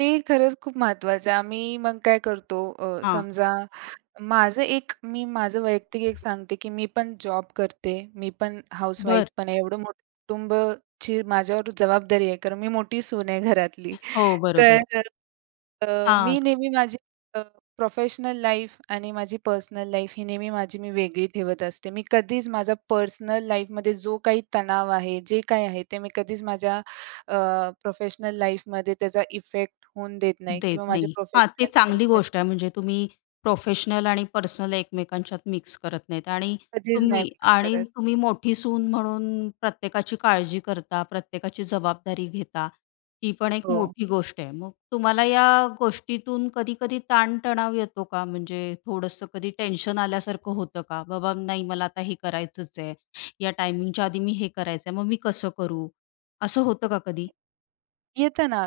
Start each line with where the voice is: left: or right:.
right: ते खरंच खूप महत्त्वाचं आहे. आम्ही मग काय करतो अ,
left: हां.
right: समजा, माझं एक मी माझं वैयक्तिक एक सांगते, की मी पण जॉब करते. मी पण हाउसवाईफ
left: बरं.
right: पण आहे. एवढं मोठं कुटुंबाची माझ्यावर जबाबदारी आहे. कारण मी मोठी सून आहे घरातली.
left: हो, बरोबर आहे.
right: तर अ,
left: हां.
right: मी नेहमी माझी प्रोफेशनल लाईफ आणि माझी पर्सनल लाईफ ही नेहमी माझी मी वेगळी ठेवत असते. मी कधीच माझा पर्सनल लाईफमध्ये जो काही तणाव आहे, जे काही आहे ते मी कधीच माझ्या अ, प्रोफेशनल लाईफमध्ये त्याचा इफेक्ट होऊन देत नाही
left: देत
right: किंवा माझ्या
left: नाही. हां, ते
right: प्रोफेशनल
left: चांगली
right: लाईफध्ये
left: गोष्ट आहे. म्हणजे तुम्ही प्रोफेशनल आणि पर्सनल एकमेकांच्यात मिक्स करत नाहीत आणि
right: कधीच नाही
left: तुम्ही
right: मिक्स
left: आणि
right: करत.
left: तुम्ही मोठी सून म्हणून प्रत्येकाची काळजी करता, प्रत्येकाची जबाबदारी घेता. ही पण एक
right: हो.
left: मोठी गोष्ट आहे. मग तुम्हाला या गोष्टीतून कधी-कधी ताणतणाव येतो का? म्हणजे थोडंसं कधी टेन्शन आल्यासारखं होतं का, "बाबा नाही मला आता हे करायचंच आहे, या टायमिंगच्या आधी मी हे करायचं आहे, मग मी कसं करू?" असं होतं का कधी?
right: येतं ना.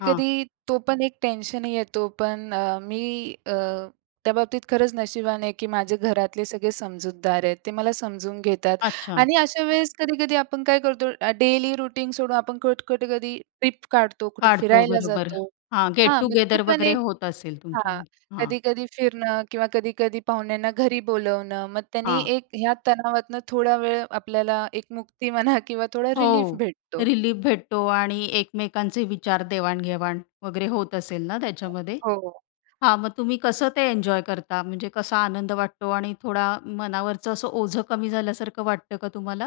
left: हां.
right: तो पण एक टेन्शन येतो, पण अ, मी अ, त्या बाबतीत खरंच नशिबान आहे, की माझे घरातले सगळे समजूतदार आहेत. ते मला समजून घेतात
left: अच्छा.
right: आणि अशा वेळेस कधी-कधी आपण काय करतो? अ, डेली रूटीन सोडून आपण कट कुठे कधी ट्रिप काढतो, कुठे
left: काढतो,
right: फिरायला
left: बरोबर.
right: जातो.
left: हां, गेट
right: हां, मग ते
left: टुगेदर
right: पण
left: वगैरे
right: एक
left: होत असेल
right: हां.
left: तुमच्यामध्ये. हां.
right: कधी-कधी फिरणं किंवा कधी-कधी पाहुण्यांना घरी बोलावणं. मग त्यांनी
left: हां.
right: एक ह्या तणावातनं थोडा वेळ आपल्याला एक मुक्ती म्हणा किंवा थोडा रिलीफ
left: हो,
right: भेटतो.
left: रिलीफ भेटतो आणि एकमेकांचे विचार देवाण-घेवाण वगैरे होत असेल ना, त्याच्यामध्ये?
right: हो.
left: हां, मग तुम्ही कसं ते एन्जॉय करता? म्हणजे कसा आनंद वाटतो आणि थोडा मनावरचं असं ओझं कमी झाल्यासारखं वाटतं का तुम्हाला?